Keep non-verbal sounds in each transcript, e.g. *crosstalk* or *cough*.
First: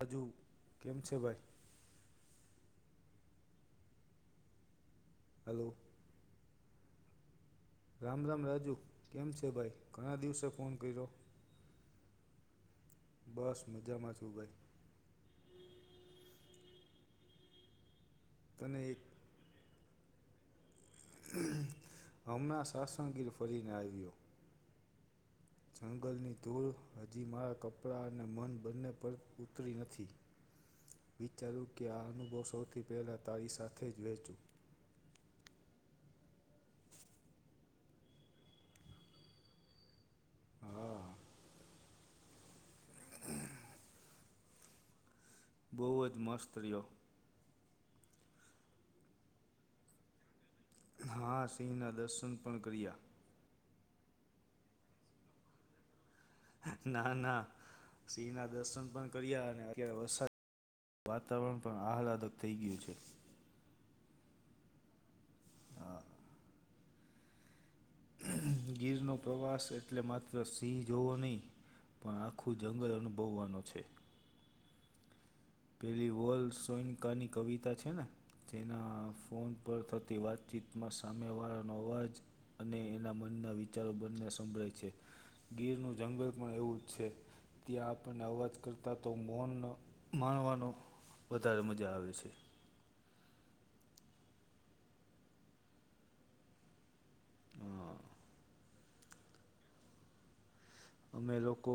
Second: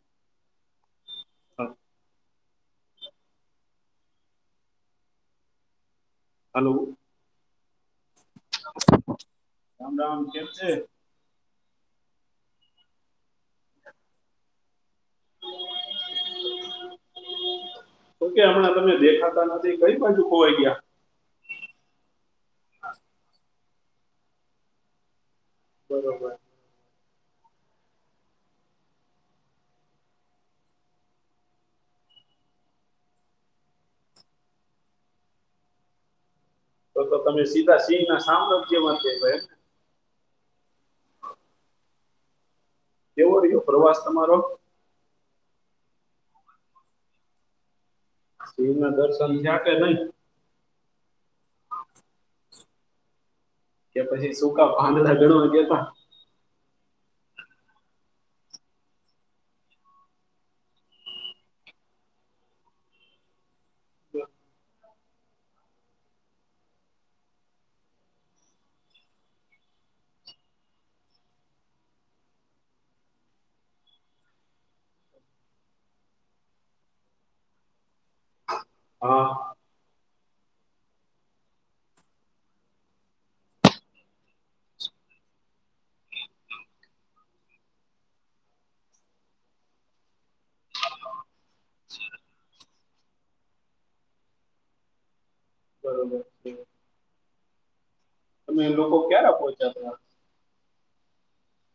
હજુ કેમ છે ભાઈ હા. હાલો. હાલો. રામ રામ રાજુ કેમ છે ભાઈ રામ ઘણા રામ દિવસે કેમ છે ફોન કર્યો. બસ મજામાં છું ગઈ તોકે હમણાં તને તમને એક દેખાતા નથી કઈ બાજુ ખોવાઈ ગયા. હમણાં શાસનગીર ફરીને આવ્યો બરોબર જંગલની ધૂળ હજી મારાં કપડાં અને મન બંને પર તરી નથી. વિચારું કે આ અનુભવ સૌથી પહેલાં તારી સાથે જ વેચું. તો તો તમે સીધા સિંહ ના સામનો જ કેવા કય એમ હા. કેવો રહ્યો પ્રવાસ તમારો બહુ જ મસ્ત રહ્યો. શિવ ના દર્શન થયા કે નઈ હા સિંહના દર્શન પણ કર્યા. કે પછી સુકા પાદળા ઘણવા ગેતા ના ના સિંહ ના દર્શન પણ કર્યા અને અત્યારે વરસાદ વાતાવરણ પણ આહલાદક થઈ ગયું છે. હા. ગીરનો પ્રવાસ એટલે માત્ર સિંહ જોવો નહીં. પણ આખું જંગલ અનુભવવાનું છે. પેલી વોલ સોનકાની કવિતા છે ને જેના હા ફોન પર થ થી વાતચીતમાં સામેવાળાનો અવાજ અને એના મનના વિચારો બંને સંભળે છે. ગીરનું જંગલ પણ એવું જ છે ત્યાં આપણને અવાજ કરતાં તો મોનનો. માણવાનો વધારે મજા આવે છે. બરોબર છે. હા. તમે લોકો ક્યારે પહોંચ્યા તા? અમે લોકો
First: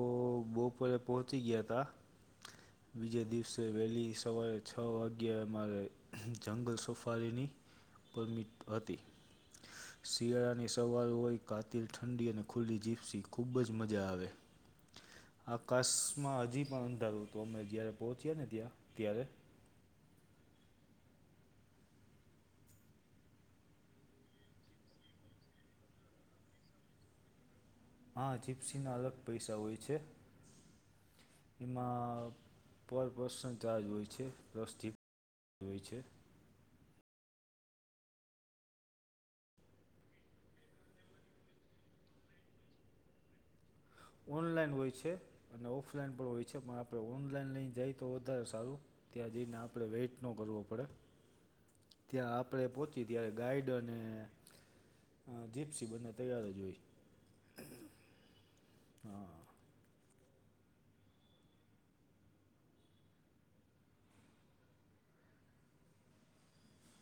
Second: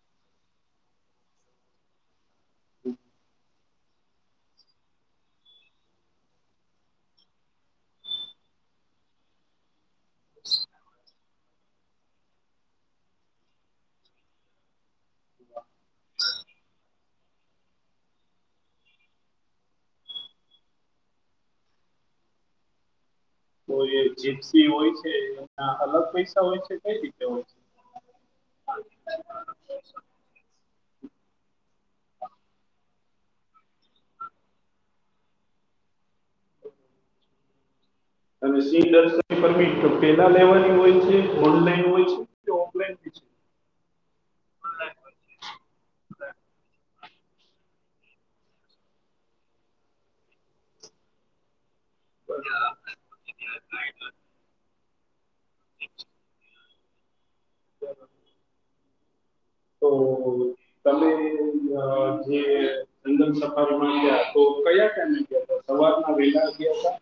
બપોરે પહોંચી ગીયા તા. બીજે દિવસે વહેલી સવારે છ વાગ્યા મારે જંગલ સફારીની પરમિટ હતી. શિયાળાની સવાર હોય, કાતિલ ઠંડી અને ખુલ્લી જીપ્સી ખૂબ જ મજા આવે. આકાશમાં હજી પણ અંધારું તો અમે જ્યારે પહોંચ્યા ને ત્યાં ત્યારે તો જીપ્સી હોય છે એના અલગ પૈસા હોય છે કઈ રીતે હોય છે. હા જીપ્સીના અલગ પૈસા હોય છે. એમાં પર પર્સન ચાર્જ હોય છે *unintelligible* થી હોય છે. અને સિંહ જગલ સફારી તો પેલા લેવાની હોય છે, ઓનલાઈન હોય છે. આપડે ઓનલાઈન હોય છે. અને ઓફલાઈન પણ હોય છે પણ આપણે ઓનલાઈન લઈને જાય તો વધારે સારું. ત્યાં જઈને આપણે વેઇટ ન કરવો પડે. ત્યાં આપણે પહોંચી ત્યારે ગાઈડ અને અ જીપ્સી બંને તૈયાર જ હોઈ. *unintelligible* હા. થોડું *unintelligible* તમે અ જે જંગલ સફારી માં ગયા તો કયા ટાઈમે ગયા તા. સવારમાં વેલા ઉઠયા હતા.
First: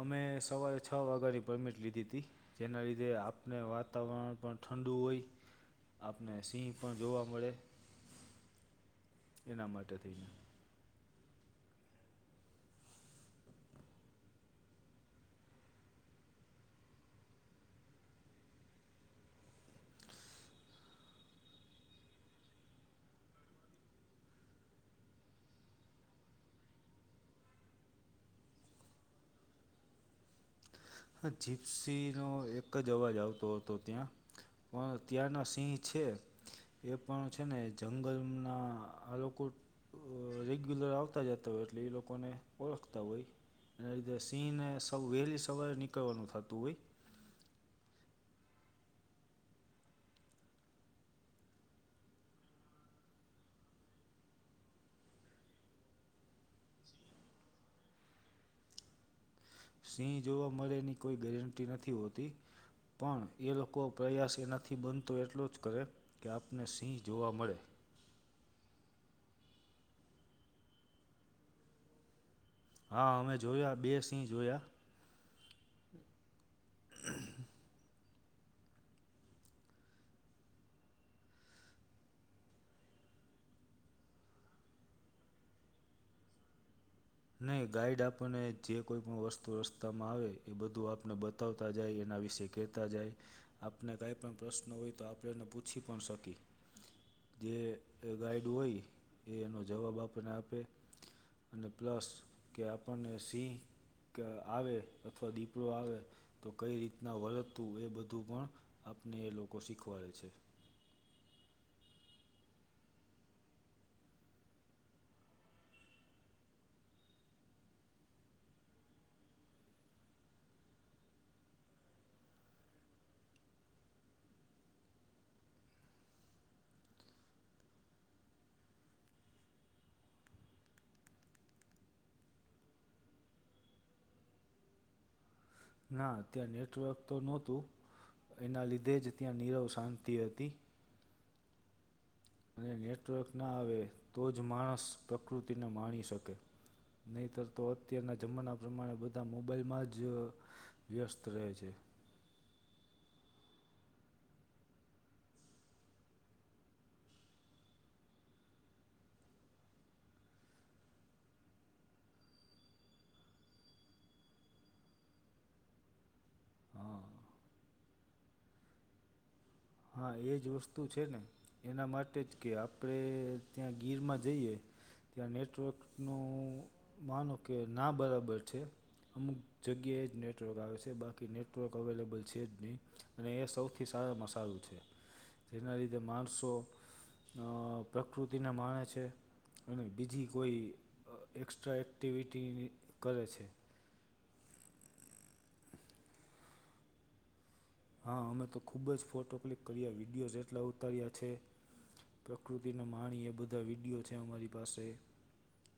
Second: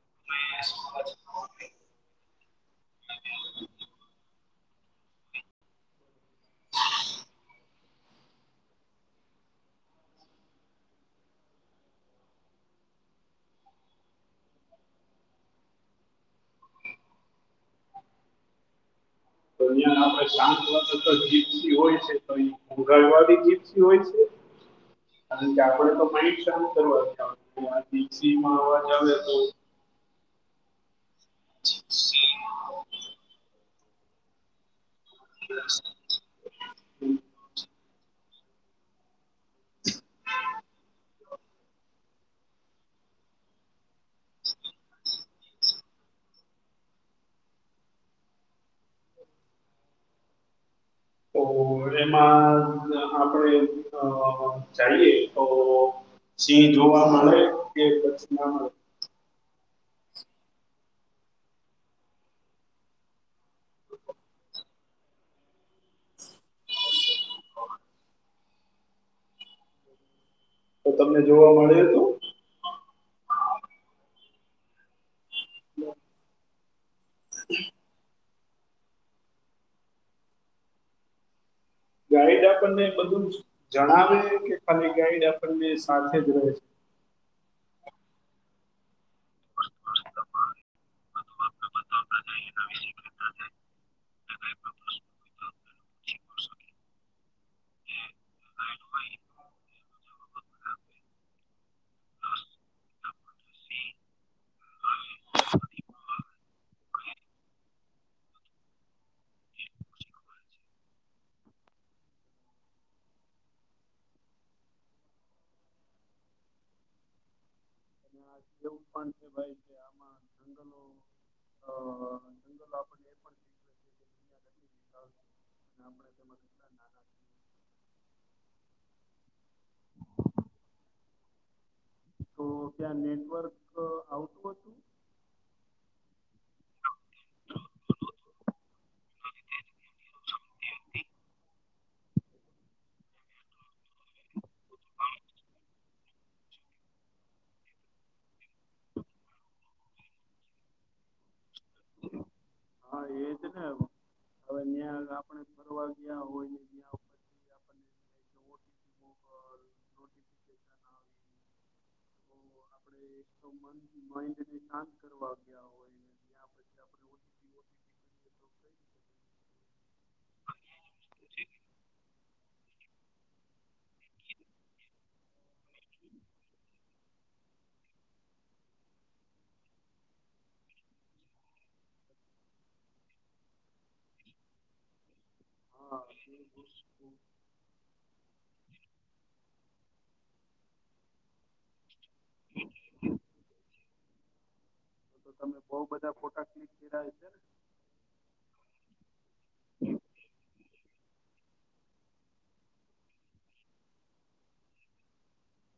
અમે સવારે છ વાગ્યાની પરમિટ લીધી હતી. જેના લીધે આપણે વાતાવરણ પણ ઠંડુ હોય. આપને સિંહ પણ જોવા મળે એના માટે થઈને તો અહીયા આપે શાંત *unintelligible* વા હોય છે તો ગગલવાદી *unintelligible* જીપસી હોય છે. અને તો પરીક્ષાનું કર જવ હતો ત્યાં જીપસી માં હોર્ન વાગે ત્યાં હા જીપ્સીનો એક જ અવાજ આવતો હતો ત્યાં પણ ત્યા ના સિંહ છે એ પણ છે ને જંગલના આ લોકો અ રેગ્યુલર આવતા જતા હોય એટલે એ લોકોને ઓળખતા હોય. એના લીધે સિંહ ને સ્વ વહેલી સવારે નીકળવાનું થતું હોય. તો એમાં આપડે અ ચાયલી તો સિંહ જોવા મળે કે પસી ના મળે. સિંહ જોવા મળે એની કોઈ ગેરંટી નથી હોતી. પણ એ લોકો પ્રયાસ એનાથી બનતો એટલો જ કરે. કે આપને સિંહ જોવા મળે. *inaudible* તો તમને જોવા મળ્યું હતું. હા અમે જોયા, બે સિંહ જોયા. *unintelligible* *unintelligible* *unintelligible* ગાઈડ આપણને બધું જણાવે કે ખાલી ગાઈડ આપણને સાથે જ રહે છે. નય ગાઈડ આપણને જે કોઈ પણ વસ્તુ રસ્તામાં આવે એ બધું આપને બતા- બતાવતા જાય એના વિશે કહેતા જાય. આપને કાઈ પણ પ્રશ્ન હોય તો આપણે એને પૂછી પણ શકીએ જે ગાઈડ હોય એ એનો જવાબ આપણને આપે અને પ્લસ કે આપણને સિંહ કે આવે અથવા દીપડો આવે તો કઈ રીતના વળદ હતું એ બધું પણ આપને એ લોકો શીખવાડે છે. *unintelligible* આપણને એ પણ શીખવે છે કે દુનિયા કેટલી વિશાળ છે. અને આપણે તેમાં કેટલા નાના છીએ. તો ત્યાં નેટવર્ક આવતું હતું? ના ત્યાં નેટવર્ક તો નહોતું એના લીધે જ ત્યાં નીરવ શાંતિ હતી અને નેટવર્ક ના આવે તો જ માણસ પ્રકૃતિને માણી શકે. નીતર તો અત્યારના જમાના પ્રમાણે બધા મોબાઈલમાં જ વ્યસ્ત રહે છે. હા એજ ને હવે ત્યાં આપણે ફરવા ગયા હોય પછી આપણને *inaudible* *inaudible* *inaudible* *unintelligible* હ પછી આપણે ઓટીપી ઓટીપી કરીએ તો કઈ રીતે? હા એજ વસ્તુ છે ને એના માટે જ કે આપણે ત્યાં ગીરમાં જઈએ ત્યાં નેટવર્કનું માનો કે ના બરાબર છે અમુક જગ્યાએ જ નેટવર્ક આવે છે બાકી નેટવર્ક અવેલેબલ છે જ નહીં અને એ સૌથી સારા મસાલ છે જેના લીધે માણસો હ પ્રકૃતિને માણે છે અને બીજી કોઈ એક્સ્ટ્રા એ એક્ટિવિટી કરે છે બઉ બધા ફોટા ક્લિક કર્યા છે હા અમે તો ખૂબ જ ફોટો ક્લિક કર્યા વિડિયોઝ એટલા ઉતાર્યા છે પ્રકૃતિને માણી એ બધા વિડીયો છે અમારી પાસે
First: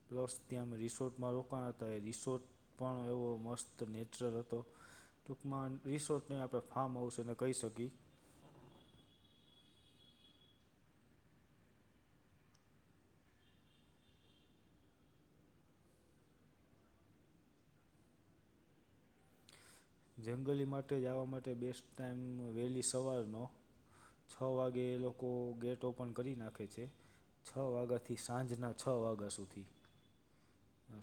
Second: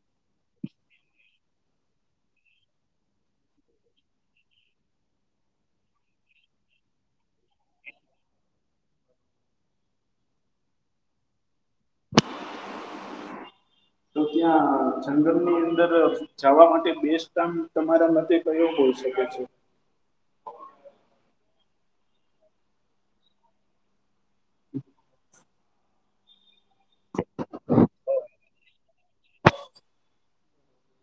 પ્લસ ત્યાં રિસોર્ટમાં રોકાણ હતા એ રિસોર્ટ પણ એવો મસ્ત નેચરલ હતો ટૂંકમાં રિસોર્ટ ન આપણે હા માઉસે ન કહી શકી તો ત્યાં જંગરની અંદર જવા માટે બેસ્ટ કામ તમારા માટે તો એવ બોલી શકે છે જંગલી માટે જવા માટે બેસ્ટ ટાાઈમ વહેલી સવારનો છ વાગે એ લોકો ગેટ ઓપન કરી નાખે છે. છ વાગ્યાથી સાંજના છ વાગ્યા સુધી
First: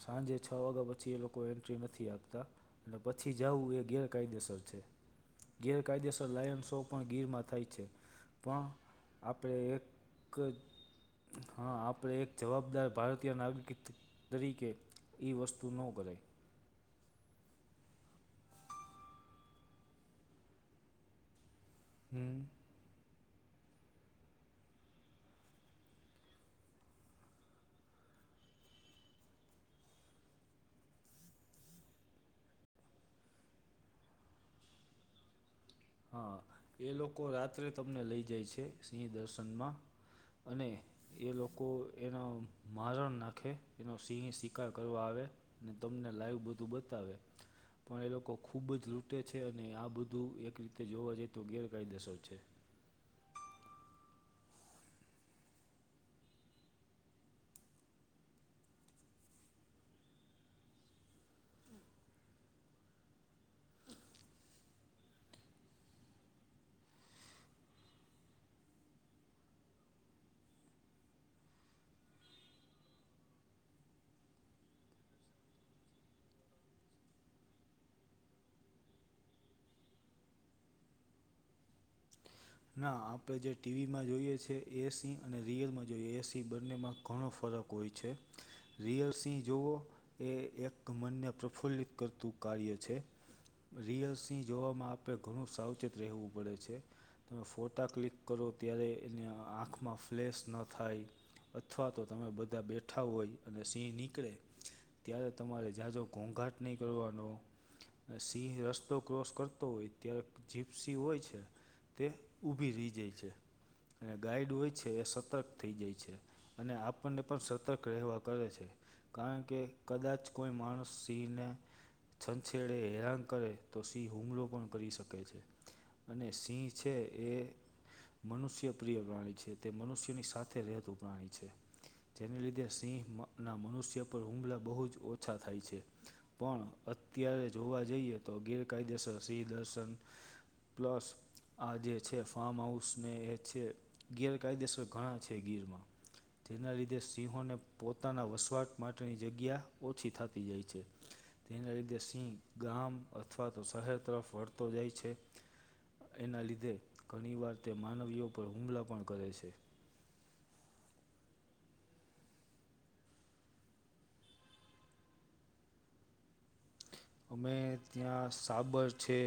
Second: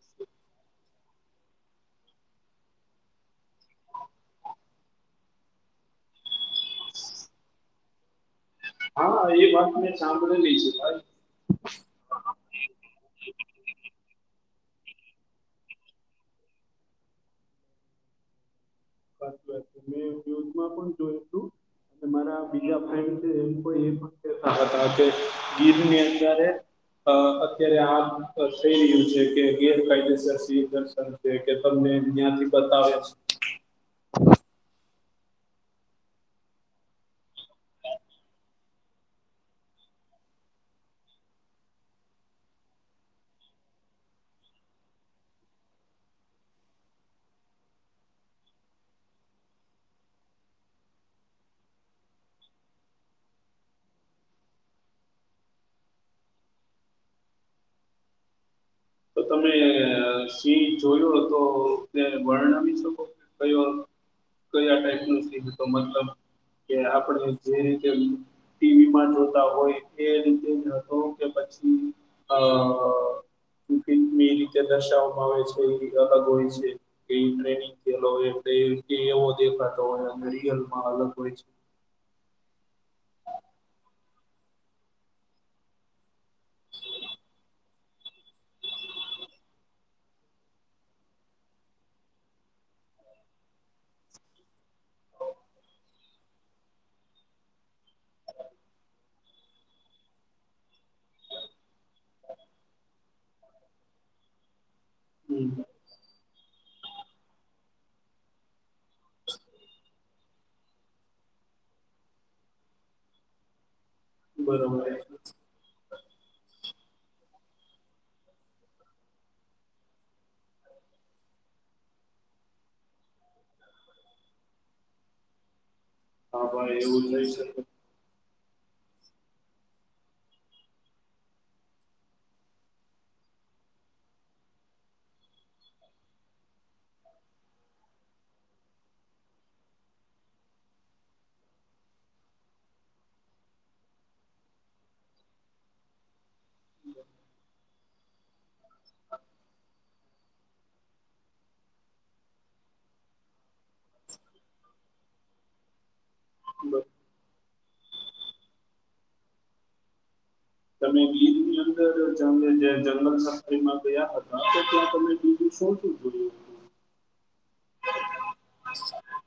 સાંજે છ વાગ્યા પછી એ લોકો એન્ટ્રી નથી આપતા એટલે પછી જવું એ ગેરકાયદેસર છે. ગેરકાયદેસર લાયન શો પણ ગીરમાં થાય છે. પણ હા એ આપણે વાત મેં એક સાંભળેલી છે ભાઈ હા આપ પર એક જવાબદાર ભારતીય નાગરિક તરીકે એ વસ્તુ ન કરાય હમ *unintelligible* *unintelligible* અ અત્યારે આ થઈ રહ્યું છે કે ગેરકાયદેસર સ દર્શન કે તમને *unintelligible* છે *inaudible* હા એ લોકો રાત્રે તમને લઈ જાય છે સિંહ દર્શનમાં અને એ લોકો એનો મારણ નાખે એનો સિંહ શિકાર કરવા આવે ને તમને લાઈવ બધું બતાવે પણ એ લોકો ખૂબ જ લૂટે છે અને આ બધું એક રીતે જોવા જઈ તો ગેરકાયદેસર છે. તો તમે સિંહ જોયો તો તેને વર્ણવી શકો કયો કયા ટાઈપ નું સીધતો મતલબ કે આપડે જે રીતે એમ ટી વી માં જોતા હોય એ રીતે જાતો કે પછી અહ રીતે દર્શાવવામાં આવે છે એ અલગ હોય છે. જે ટ્રેનિંગય એવો દેખાતો હોય અને રિયલમાં અલગ હોય છે. ના આપડે જે ટી વી માં જોઈએ છે એ સી અને રિયલમાં જોઈએ એ સી બંનેમાં ઘણો ફરક હોય છે. રિયલ સિંહ જોવો એ એક મનને પ્રફુલ્લિત કરતું કાર્ય છે. રિયલ સિંહ જોવામાં આપડે ઘણું સાવચેત રહેવું પડે છે. ને ફોટા ક્લિક કરો ત્યારે એને આંખમાં ફ્લેસ ન થાય અથવા તો તમે બધા બેઠા હોય અને સિંહ નીકળે ત્યારે હમ તમારે જાયાંજો ઘોંઘાટ નહીં કરવાનો ને સિંહ રસ્તો ક્રોસ કરતો હોય ત્યારે જીપસી હોય છે તે ઊભી રહી જાય છે અને ગાઈડ હોય બરોબર છે એ સતત થઈ જાય છે અને આપણને પણ સતર્ક રહેવા કરે છે. કારણ કે કદાચ કોઈ માણસ સિંહને છછેડે હેરાન કરે તો સિંહ હુમલો પણ કરી શકે છે. અને હા સિંહ ભાઈ છે એવું થઈ એ શકે મનુષ્ય પ્રિય પ્રાણી છે તે મનુષ્યની સાથે રહેતું પ્રાણી છે. જેને લીધે સિંહ માં ના મનુષ્ય પર હુમલા બહુ જ ઓછા થાય છે. પણ અત્યારે જોવા જઈએ તો ગેરકાયદેસવર સિંહ દર્શન પ્લસ આ જે છે ફાર્મ હાઉસ ને એ છે ગેરકાયદેસર ઘણા છે ગીરમાં. તેના લીધે સિંહોને પોતાના વસવાટ માટેની જગ્યા ઓછી થતી જાય છે. તેના લીધે સિંહ ગામ અથવા તો શહેર તરફ વળતો જાય છે. એના લીધે ઘણીવાર તે માનવીઓ પર હુમલા પણ કરે છે. તમે ગીરની અંદર જંગલ જે જંગલ સફરીમાં ગયા હતા, ત્યાં તમે બીધુંશું *unintelligible* *inaudible* અમે ત્યાં સાબર છે,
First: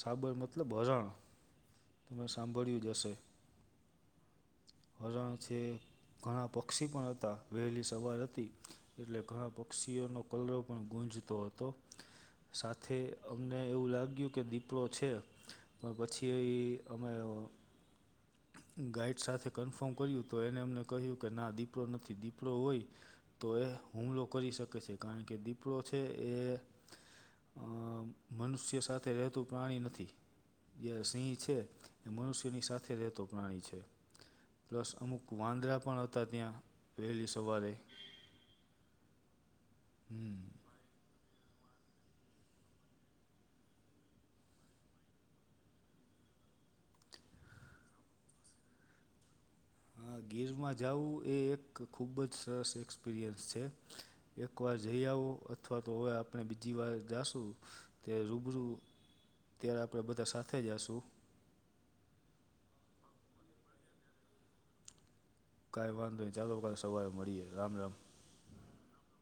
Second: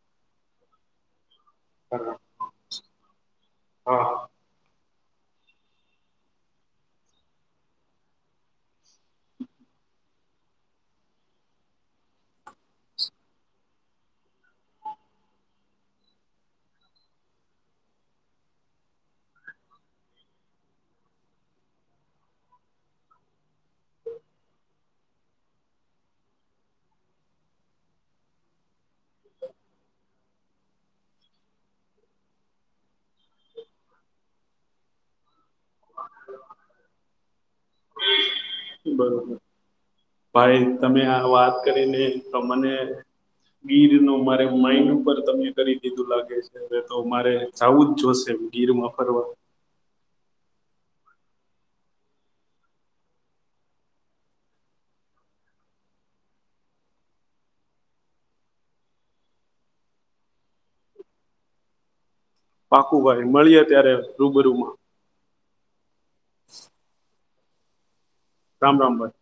સાબર મતલબ હરણ. તમે સાંભળ્યુંજ હશે. હા. હરણ છે, ઘણા પક્ષી પણ હતા વહેલી સવાર હતી એટલે ઘણા પક્ષીઓનો કલરો પણ ગુંજતો હતો. સાથે અમને એવું લાગ્યું કે દીપડો છે, પણ પછી એ કે અમે રહો ગાઈડ સાથે કન્ફર્મ કર્યું તો એને એમને કહ્યું કે ના દીપડો નથી દીપડો હોય તોએ હુમલો કરી શકે છે, કારણ કે દીપડો છે, એ અહ મનુષ્ય સાથે રહેતું પ્રાણી નથી જે સિંહ છે એ મનુષ્યની સાથે રહેતો પ્રાણી છે. પ્લસ અમુક વાંદરા પણ હતા ત્યાં વહેલી સવારે બરોબર ભાઈ તમે આ વાત કરીને તો મને ગીરનો મારે માઈન્ડ ઉપર તમને કરી દીધું લાગે છે. હવે તો મારે જવું જ જોશે ગીરમાં ફરવા. હા, ગીરમાં જવું એ એક ખૂબ જ સરસ એક્સપિરિયન્સ છે. એકવાર જઈઆવો અથવા તો હવે આપડે બીજી વાર જાશું તે રૂબરૂ ત્યારે આપડે બધા સાથે જાશું પાકું ભાઈ મળીએ ત્યારે રૂબરૂમાં. કંઈ વાંધો ન ચાલો ક સવારે મળીએ રામ રામ. રામ રામ ભાઈ.